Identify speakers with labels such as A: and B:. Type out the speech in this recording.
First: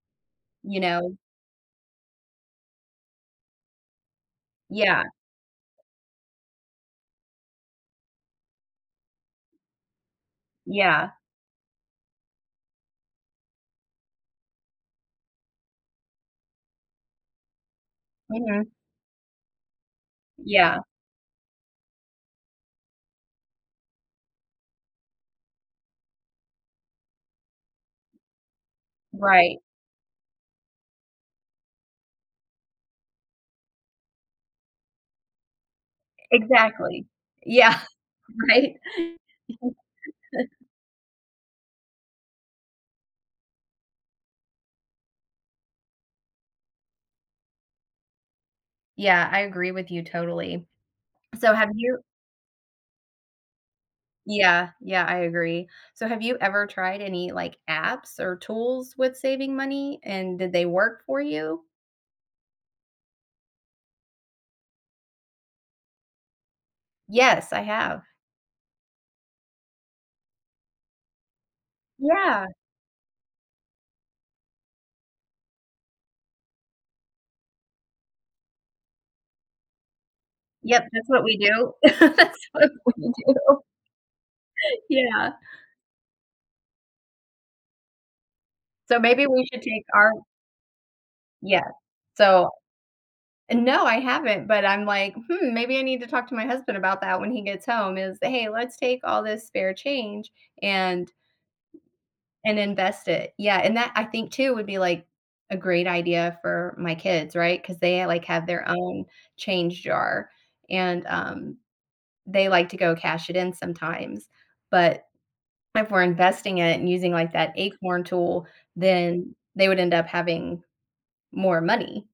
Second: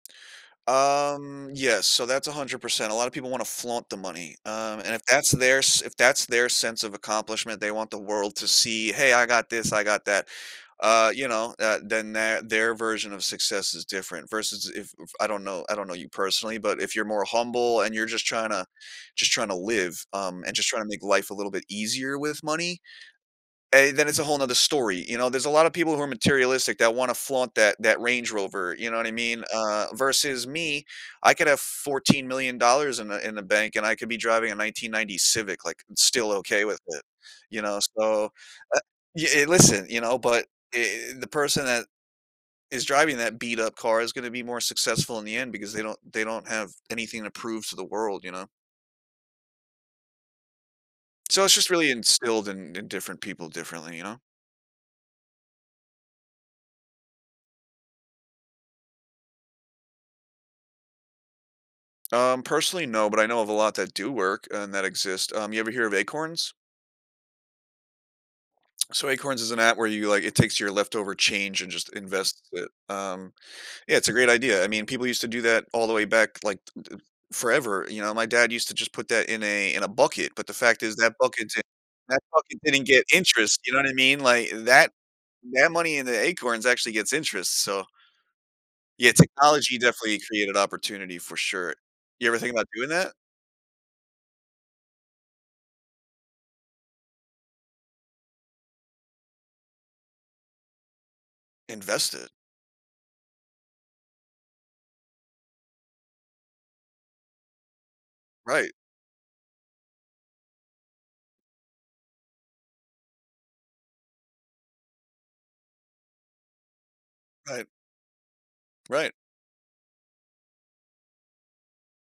A: You know.
B: Um, yes, so that's 100%, alot of people want to flaunt the money, um, and if
A: Yeah.
B: that's their s if that's their sense of accomplishment, they want the world to see, hey, I got this, I got that, uh,
A: Yeah.
B: you know, uh, then th their version of success is different versus if f I don't know, I don't know you personally, but if you're more humble and you're just trying to
A: Mhm.
B: just trying to live, um, and just
A: Yeah.
B: trying to make life a little bit easier with money aye, then it's a whole another story, you know, there's a lot of people who are materialistic that want to flaunt that that Range Rover, you know what I mean,
A: Right.
B: uh, versus me, I could have 14 million dollars in the in the bank and I could be driving a 1990 Civic, like still okay with it,
A: Exactly,
B: you
A: yeah,
B: know, so,
A: right.
B: uh, y yeah listen, you know, but eh eh the person that, is driving that beat up car is going to be more successful in the end because they don't they don't have anything to prove to the world, you know.
A: Yeah, I agree with you totally.
B: So
A: So
B: it's just
A: have
B: really
A: you
B: instilled in in different people differently, you know.
A: Yeah, yeah, I agree, so have you ever tried any like apps or tools with saving money, and did they work for you?
B: Um, personally, no, but I know of a lot that do work and that exist, um, you ever hear of acorns?
A: Yes, I have.
B: So Acorns is an app where you, like, it takes your leftover change and just invests
A: Yeah.
B: it, um, yeah, it's a great idea, I mean, people used to do that all the way back like eh e forever, you know, my dad used to just put that in a in a bucket, but the fact
A: Yep,
B: is
A: that's
B: that
A: what we
B: bucket di
A: do.
B: that bucket
A: That's what
B: didn't get
A: we
B: interest,
A: do.
B: you know what I mean, like that
A: Yeah.
B: that money in the acorns actually gets interest, so
A: So
B: Yeah,
A: maybe we should
B: technology
A: take our
B: definitely created opportunity for
A: Yeah,
B: sure. You ever
A: so
B: think about doing that?
A: no, I haven't, but I'm like, "Hmm, maybe I need to talk to my husband about that when he gets home" is, "Hey, let's take all this spare change and
B: Invest it.
A: and invest it," yeah, and that I think too would be like a great idea for my kids, right, 'cause they like have their
B: Right.
A: own change jar and um they like to go cash it in sometimes, but if we're investing it and using like that
B: Right.
A: acorn tool,
B: Right.
A: then they would end up having more money.